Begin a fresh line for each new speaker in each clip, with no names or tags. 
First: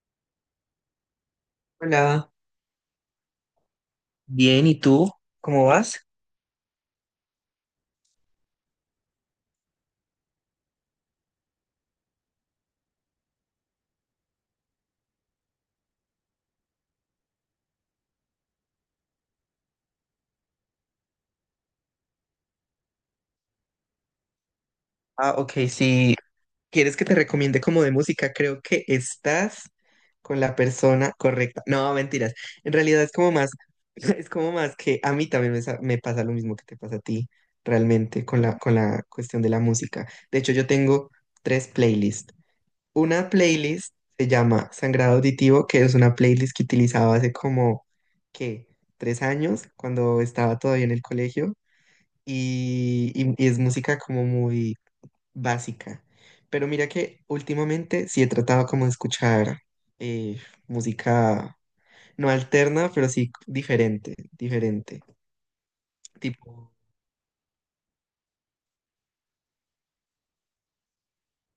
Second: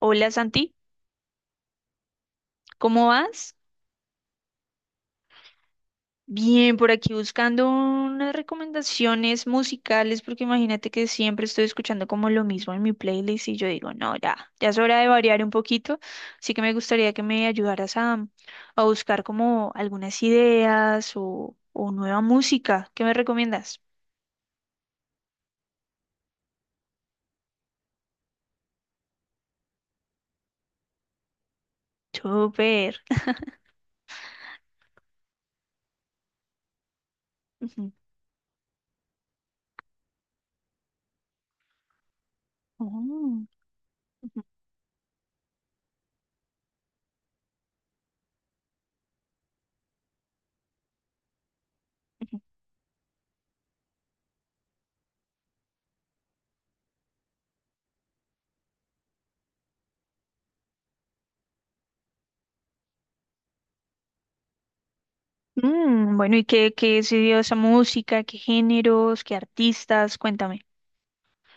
Hola Santi,
Hola,
¿cómo vas?
bien, ¿y tú? ¿Cómo vas?
Bien, por aquí buscando unas recomendaciones musicales porque imagínate que siempre estoy escuchando como lo mismo en mi playlist y yo digo, no, ya es hora de variar un poquito, así que me gustaría que me ayudaras a buscar como algunas ideas o nueva música. ¿Qué me recomiendas?
Ah, ok, si quieres que te recomiende como de música, creo que estás con la persona correcta. No, mentiras. En
Súper.
realidad es como más, es como más que a mí también me pasa lo mismo que te pasa a ti,
Ujú.
realmente, con la cuestión de la música. De hecho, yo tengo tres playlists.
Oh,
Una playlist se
ujú,
llama Sangrado Auditivo, que es una playlist que utilizaba hace como, ¿qué? Tres años, cuando estaba todavía en el colegio
ujú.
y es música como muy básica. Pero mira que últimamente sí he tratado como de escuchar eh, música no alterna, pero sí diferente, diferente.
Bueno, ¿y
Tipo,
qué es esa música? ¿Qué géneros? ¿Qué artistas? Cuéntame.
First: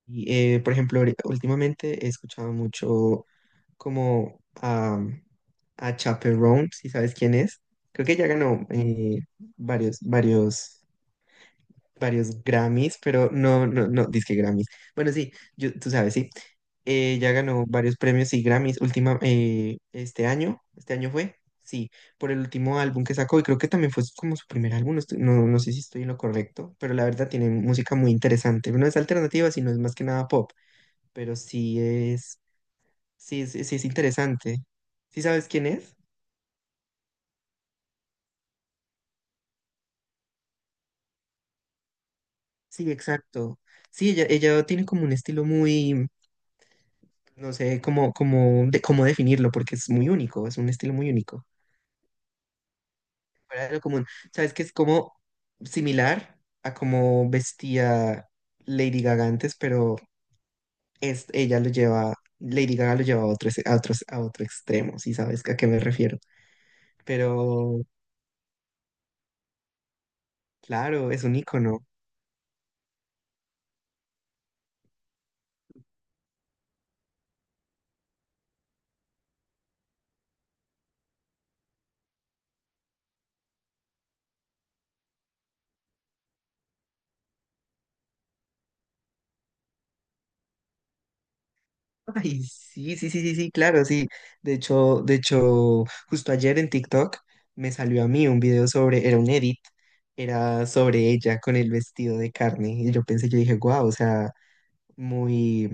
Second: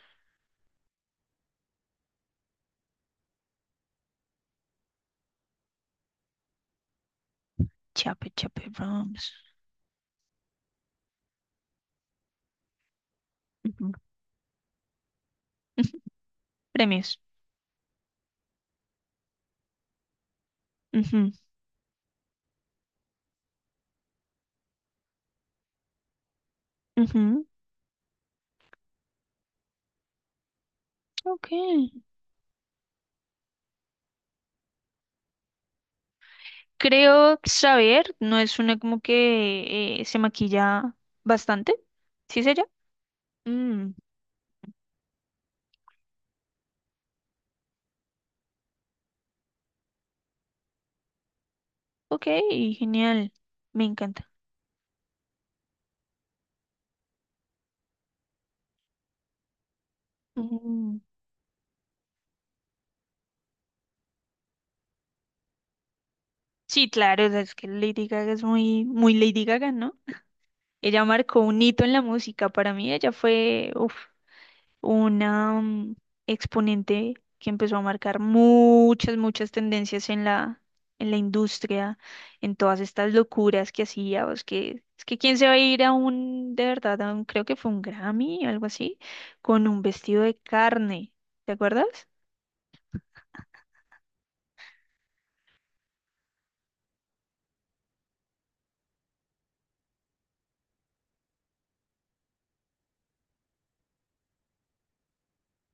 por ejemplo, últimamente he escuchado mucho como a Chappell Roan, si sabes quién es. Creo que ya
Chape,
ganó
chape, Brahms.
varios, varios. varios Grammys, pero no, no,
Ujú.
no, dizque Grammys. Bueno, sí, yo, tú
Ujú.
sabes, sí.
Premios.
Ya ganó varios premios y Grammys este año
Ujú,
fue, sí, por el último álbum que sacó y creo que también fue como su primer álbum, no, no, no sé si estoy en lo correcto, pero la verdad
ujú.
tiene música muy interesante. No es alternativa, sino es más que nada pop, pero
Ok.
sí es interesante. ¿Sí sabes quién es?
Creo saber, no es una como que se maquilla bastante. ¿Sí es ella?
Sí, exacto.
Mm,
Sí, ella tiene como un estilo muy, no sé cómo definirlo, porque es muy único, es un estilo muy único.
ok, genial.
Fuera de lo
Me
común.
encanta.
¿Sabes que es como similar a cómo vestía Lady Gaga antes, pero
Ujú.
es, ella lo lleva, Lady Gaga lo lleva a otro extremo, si sabes a qué me refiero.
Sí, claro, o sea, es que
Pero
Lady Gaga es muy, muy Lady Gaga, ¿no? Ella
claro, es un
marcó un hito
icono.
en la música. Para mí ella fue, uf, una exponente que empezó a marcar muchas, muchas tendencias en la industria, en todas estas locuras que hacía, o es que quién se va a ir a un, de verdad, a un- creo que fue un Grammy algo así, con un vestido de carne, ¿te acuerdas?
Ay, sí, claro, sí. De hecho, justo ayer en TikTok me salió a mí un video sobre, era un edit, era sobre ella con el vestido de carne. Y yo pensé, yo dije, wow, o sea, muy,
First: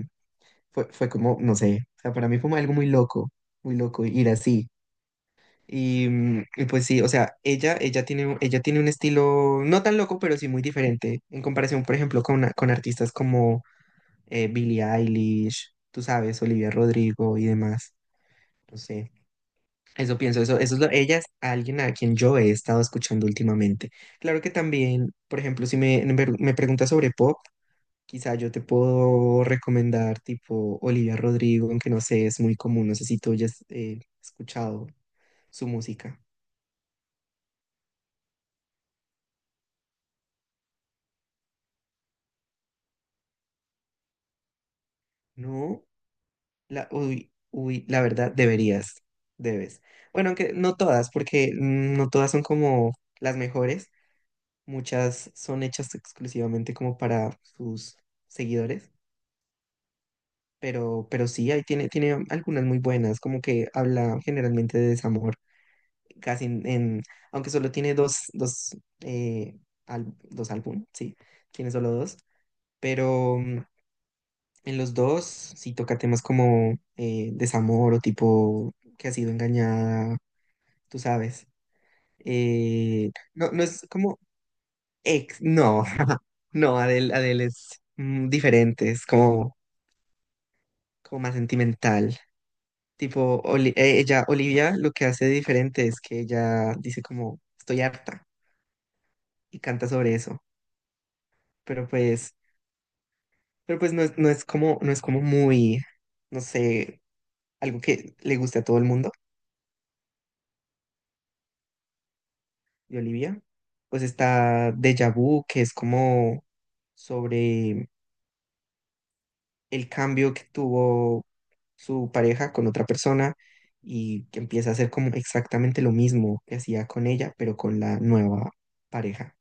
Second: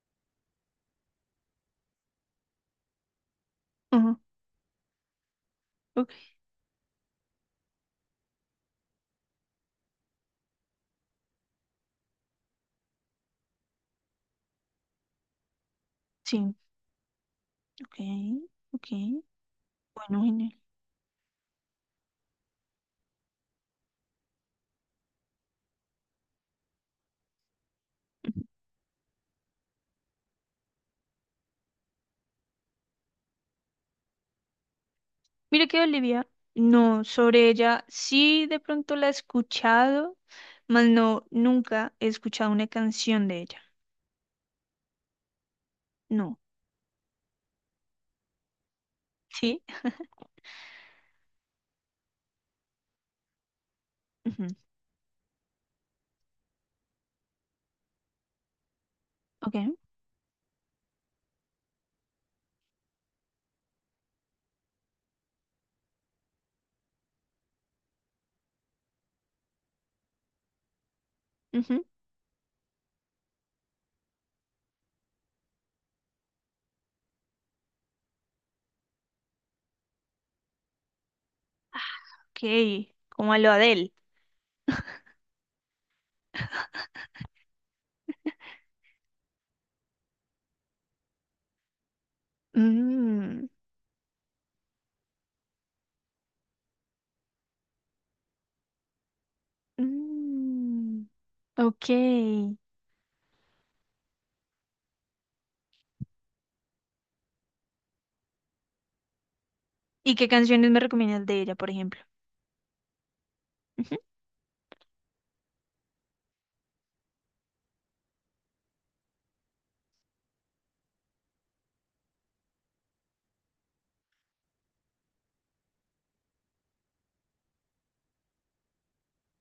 fue como, no sé, o sea, para mí fue algo muy loco
Ajá,
ir así.
ok.
Y, y pues sí, o sea, ella tiene un estilo no tan loco, pero sí muy diferente en comparación, por ejemplo, con artistas como Billie Eilish, tú sabes,
Sí,
Olivia Rodrigo y demás.
ok, ok,
Sí, eso
bueno,
pienso,
genial.
ella es alguien a quien yo he estado escuchando últimamente. Claro que también, por ejemplo, si me preguntas sobre pop, quizá
Ujú.
yo te puedo recomendar tipo Olivia Rodrigo, aunque no sé, es muy común, no sé si tú hayas escuchado
Mira
su
que
música.
Olivia, no, sobre ella sí de pronto la he escuchado, mas no, nunca he escuchado una canción de ella.
No,
No.
la, uy, uy, la verdad, deberías,
¿Sí?
debes. Bueno, aunque no todas, porque no todas son como las mejores,
Ujú.
muchas son hechas exclusivamente como para sus seguidores.
Ok.
Pero sí, ahí tiene, tiene algunas muy buenas, como que habla generalmente de desamor, casi en, en- aunque solo tiene dos álbum, sí, tiene
Ujú.
solo dos, pero en los dos sí toca temas como desamor o tipo que ha sido engañada, tú sabes.
Ok. Como lo
No, no es
Adele.
como no, no, Adele, Adele es diferente, es como, como más sentimental. Tipo,
Mm,
Olivia, lo que hace diferente es que ella dice como, estoy harta y canta sobre eso.
mm.
Pero
Ok.
pues,
¿Y
pero pues no es, no es como muy, no sé, algo que le guste a todo el mundo
qué canciones me recomiendas de ella, por ejemplo?
de Olivia.
Ujú,
Pues está Deja Vu, que es como sobre el cambio que tuvo su pareja con otra persona y que empieza a hacer como exactamente lo mismo que hacía con ella, pero con la nueva pareja.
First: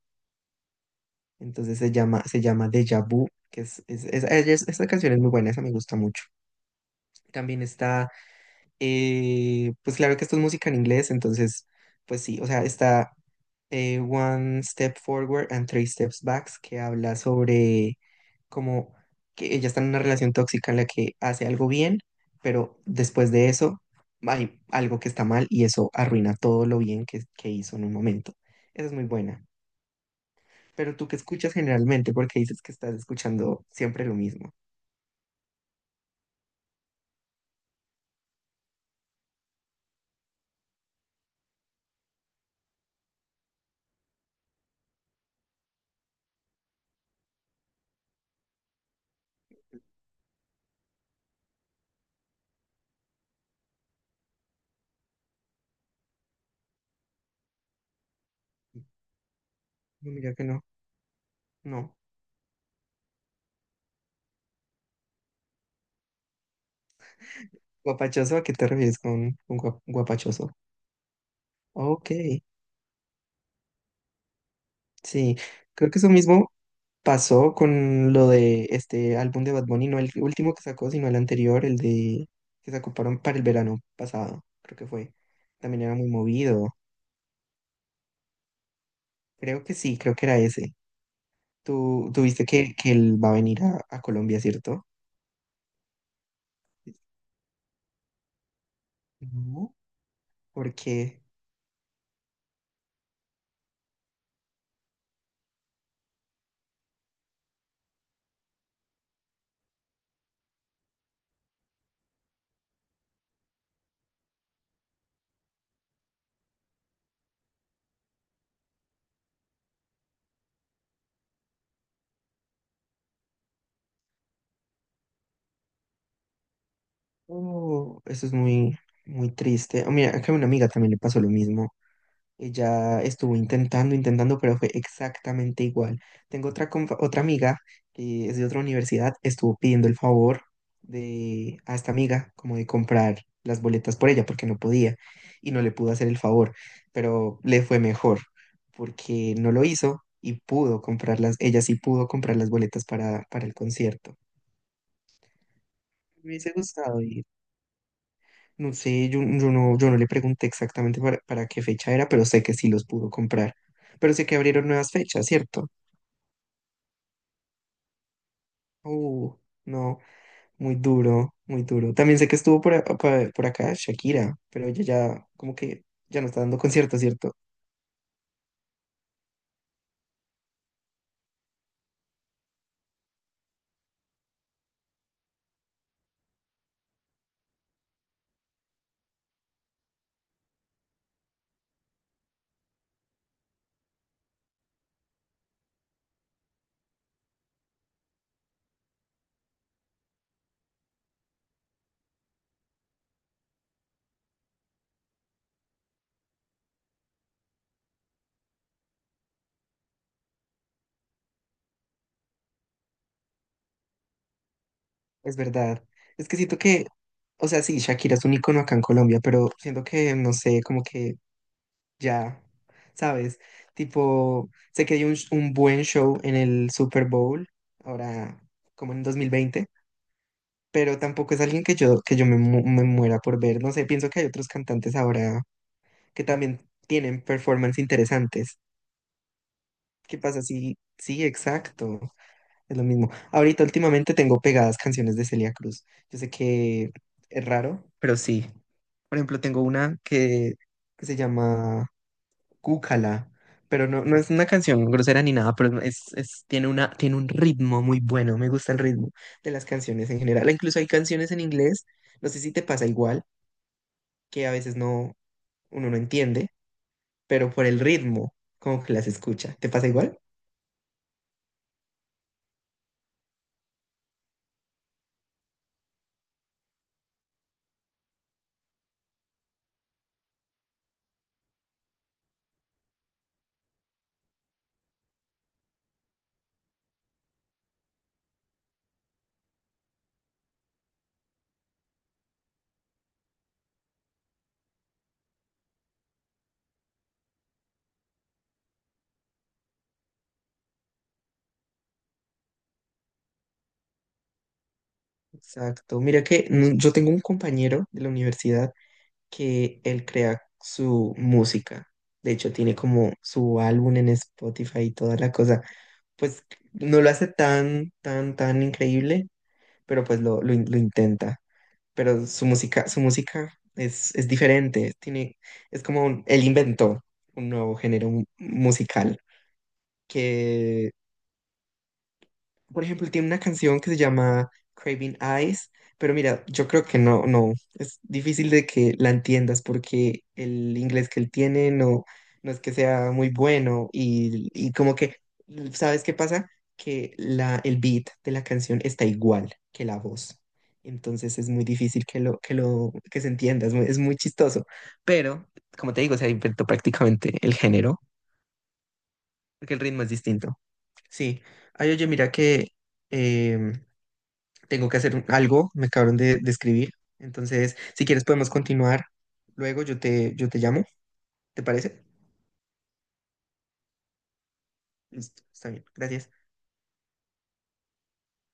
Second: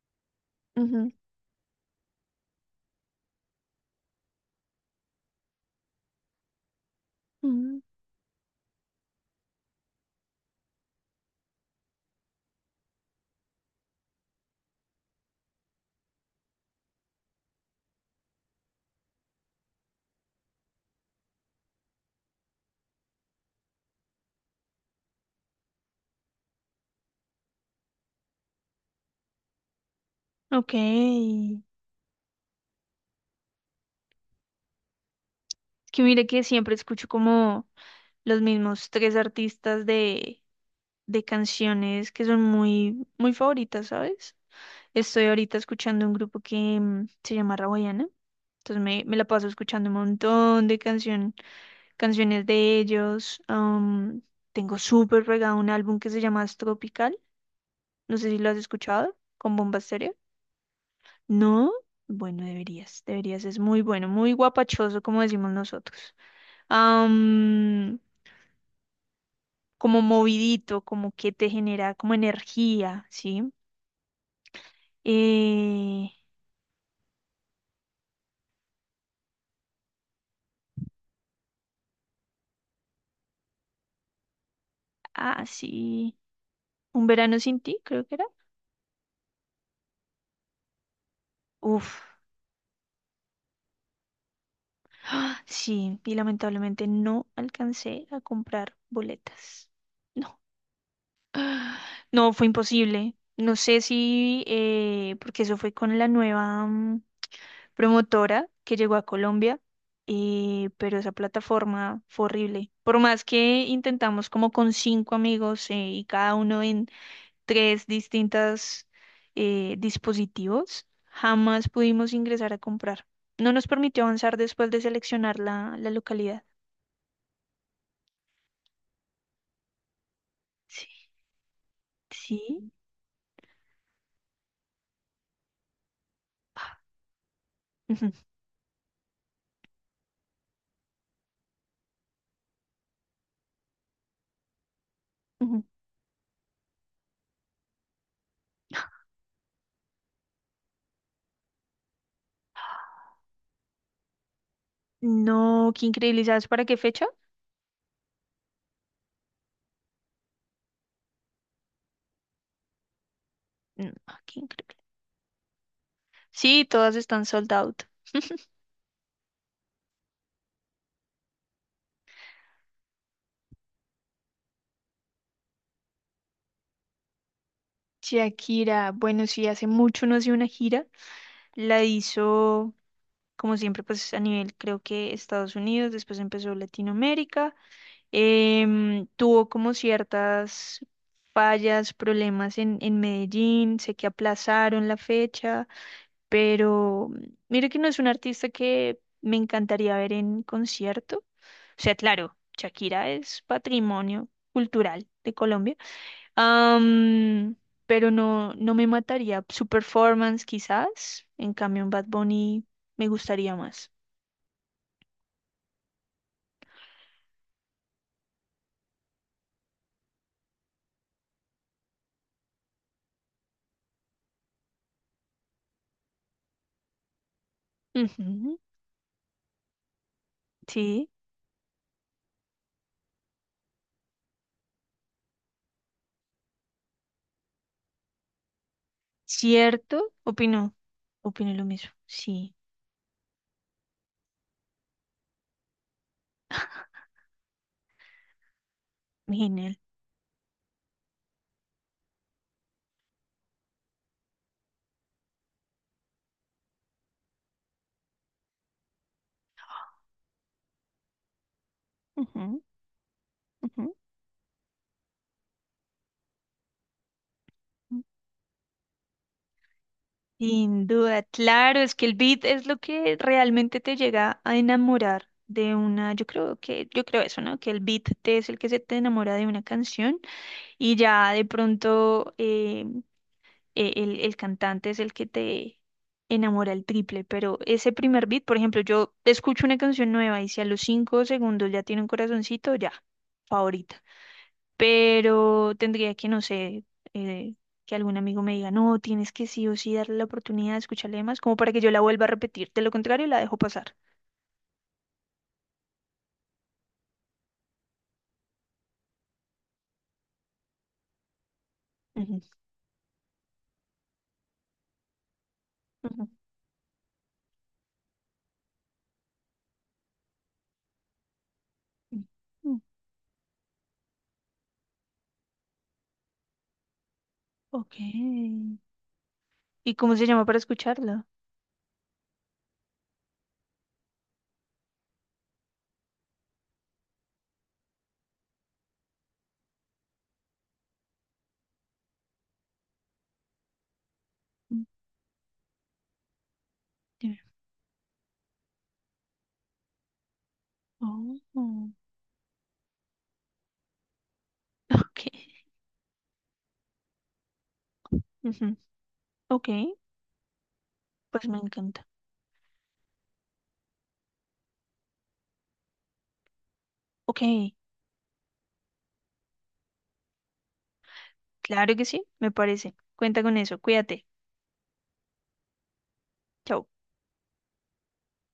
ujú,
Entonces se llama Deja Vu, que esta canción es muy buena, esa me gusta mucho. También
ujú.
está, pues claro que esto es música en inglés, entonces, pues sí, o sea, está One Step Forward and Three Steps Back, que habla sobre como que ella está en una relación tóxica en la que hace algo bien, pero después de eso hay algo que está mal y eso arruina todo lo bien que hizo en un momento. Esa es muy buena.
Ok.
Pero tú qué escuchas
Es
generalmente, porque dices que estás escuchando siempre lo mismo.
que mire que siempre escucho como los mismos tres artistas de canciones que son muy, muy favoritas, ¿sabes? Estoy ahorita escuchando un grupo que se llama Rawayana. Entonces me la paso escuchando un montón de canciones de ellos. Tengo súper pegado un álbum que se llama Astropical. No sé si lo has escuchado, con Bomba
No,
Estéreo.
mira que no,
No,
no.
bueno, deberías, deberías. Es muy bueno, muy guapachoso, como decimos nosotros. Am,
Guapachoso, ¿a qué te refieres con un
como
guapachoso?
movidito, como que te genera
Ok,
como energía, ¿sí?
sí. Creo que
Eh,
eso mismo pasó con lo de este álbum de Bad Bunny, no el último que sacó, sino el anterior, el de que sacó para el verano pasado, creo que fue.
ah,
También era muy
sí.
movido.
Un verano sin ti, creo que era.
Creo que sí, creo que era ese.
Uf.
Tú viste que él va a venir a Colombia, ¿cierto?
Sí, y lamentablemente no alcancé a comprar boletas.
No,
No.
porque
No, fue imposible. No sé si, porque eso fue con la nueva promotora que llegó a Colombia, pero esa plataforma fue horrible. Por más que intentamos como con cinco amigos y cada uno en tres distintas dispositivos, jamás pudimos ingresar a comprar. No nos permitió avanzar después de seleccionar la localidad.
oh, eso es muy, muy triste. Ah, mira, acá a una amiga
Sí,
también le pasó lo mismo.
sí.
Ella estuvo intentando, pero fue exactamente igual. Tengo otra,
Ah,
otra amiga
ujú,
que es de otra universidad, estuvo pidiendo el favor de, a esta amiga como de comprar las boletas por ella porque no podía y no
ujú.
le pudo hacer el favor, pero le fue mejor porque no lo hizo y pudo comprarlas, ella sí pudo comprar las boletas para el concierto.
No, qué increíble. ¿Y
Me
sabes
hubiese
para qué
gustado
fecha?
ir. No sé, yo no le pregunté exactamente para qué fecha era, pero sé que sí los pudo comprar.
No,
Pero sé que
qué
abrieron
increíble.
nuevas fechas, ¿cierto?
Sí, todas están sold out.
Uh, no, muy duro, muy duro. También sé que estuvo por acá Shakira, pero ella ya como que ya no está dando conciertos, ¿cierto?
Shakira, bueno, sí, hace mucho no hacía una gira. La hizo, como siempre, pues a nivel, creo que Estados Unidos, después empezó Latinoamérica. Tuvo como ciertas fallas, problemas en Medellín, sé que aplazaron la fecha, pero mire que no es un artista que me encantaría ver en concierto. O sea, claro, Shakira es patrimonio cultural de Colombia. Am, pero no, no me mataría. Su performance quizás, en cambio en Bad Bunny me gustaría más.
Es verdad. Es que siento que, o sea, sí, Shakira es un icono acá en Colombia, pero siento que, no sé, como que ya, ¿sabes? Tipo, sé que dio un, un buen show en el Super Bowl, ahora
Ujú.
como en 2020, pero
Sí,
tampoco es alguien que yo me muera por ver. No sé, pienso que hay otros cantantes ahora que también tienen performance interesantes.
cierto,
¿Qué pasa?
opino,
Sí, sí,
opino lo mismo.
exacto.
Sí,
Es lo mismo. Ahorita últimamente tengo pegadas canciones de Celia Cruz. Yo sé que es raro, pero sí. Por ejemplo, tengo
genial.
una que se llama Cúcala, pero no, no es una canción grosera ni nada, pero tiene una, tiene un ritmo muy bueno, me gusta el ritmo de las canciones en general. Incluso hay canciones en inglés, no sé
Ujú,
si te pasa igual,
ujú.
que a veces no, uno no entiende, pero por el ritmo, como que las escucha. ¿Te pasa igual?
Sin duda, claro, es que el beat es lo que realmente te llega a enamorar de una, yo creo eso, ¿no? Que el beat te es el que se te enamora de una canción y ya de pronto el cantante es el que te enamora el triple, pero ese primer beat, por ejemplo, yo escucho una canción nueva y si a los 5 segundos ya tiene un corazoncito, ya, favorita. Pero tendría que, no sé, eh, que algún amigo me diga, no, tienes que sí o sí darle la oportunidad de escucharle más, como para que yo la vuelva a repetir. De lo contrario, la dejo pasar.
Exacto. Mira que yo tengo un compañero de la universidad que él crea su música. De
Ujú,
hecho, tiene como su álbum en Spotify y toda la cosa
ujú,
pues no lo hace tan increíble, pero pues lo intenta. Pero su
ujú.
música, su música es diferente, tiene, es como un- él inventó un nuevo
Ok.
género musical
¿Y cómo se llama para
que
escucharla?
por ejemplo, él tiene una canción que se llama Craving Eyes, pero mira, yo creo que no, no, es difícil de que la entiendas porque el inglés que él tiene no, no es que sea muy bueno y
Mm,
como que, ¿sabes qué pasa? Que
dime.
la, el beat de la canción está igual que la voz. Entonces
Oh,
es muy
oh.
difícil que se entienda, es muy chistoso.
Ok.
Pero, como te digo, se inventó prácticamente el género,
Ujú. Ok,
porque el ritmo es distinto. Sí.
pues me
Ay,
encanta.
oye, mira que em, tengo que hacer algo, me acabaron de escribir.
Ok,
Entonces, si quieres podemos continuar. Luego yo te llamo, ¿te
claro
parece?
que sí, me parece. Cuenta con eso, cuídate.
Listo, está bien, gracias.
Chao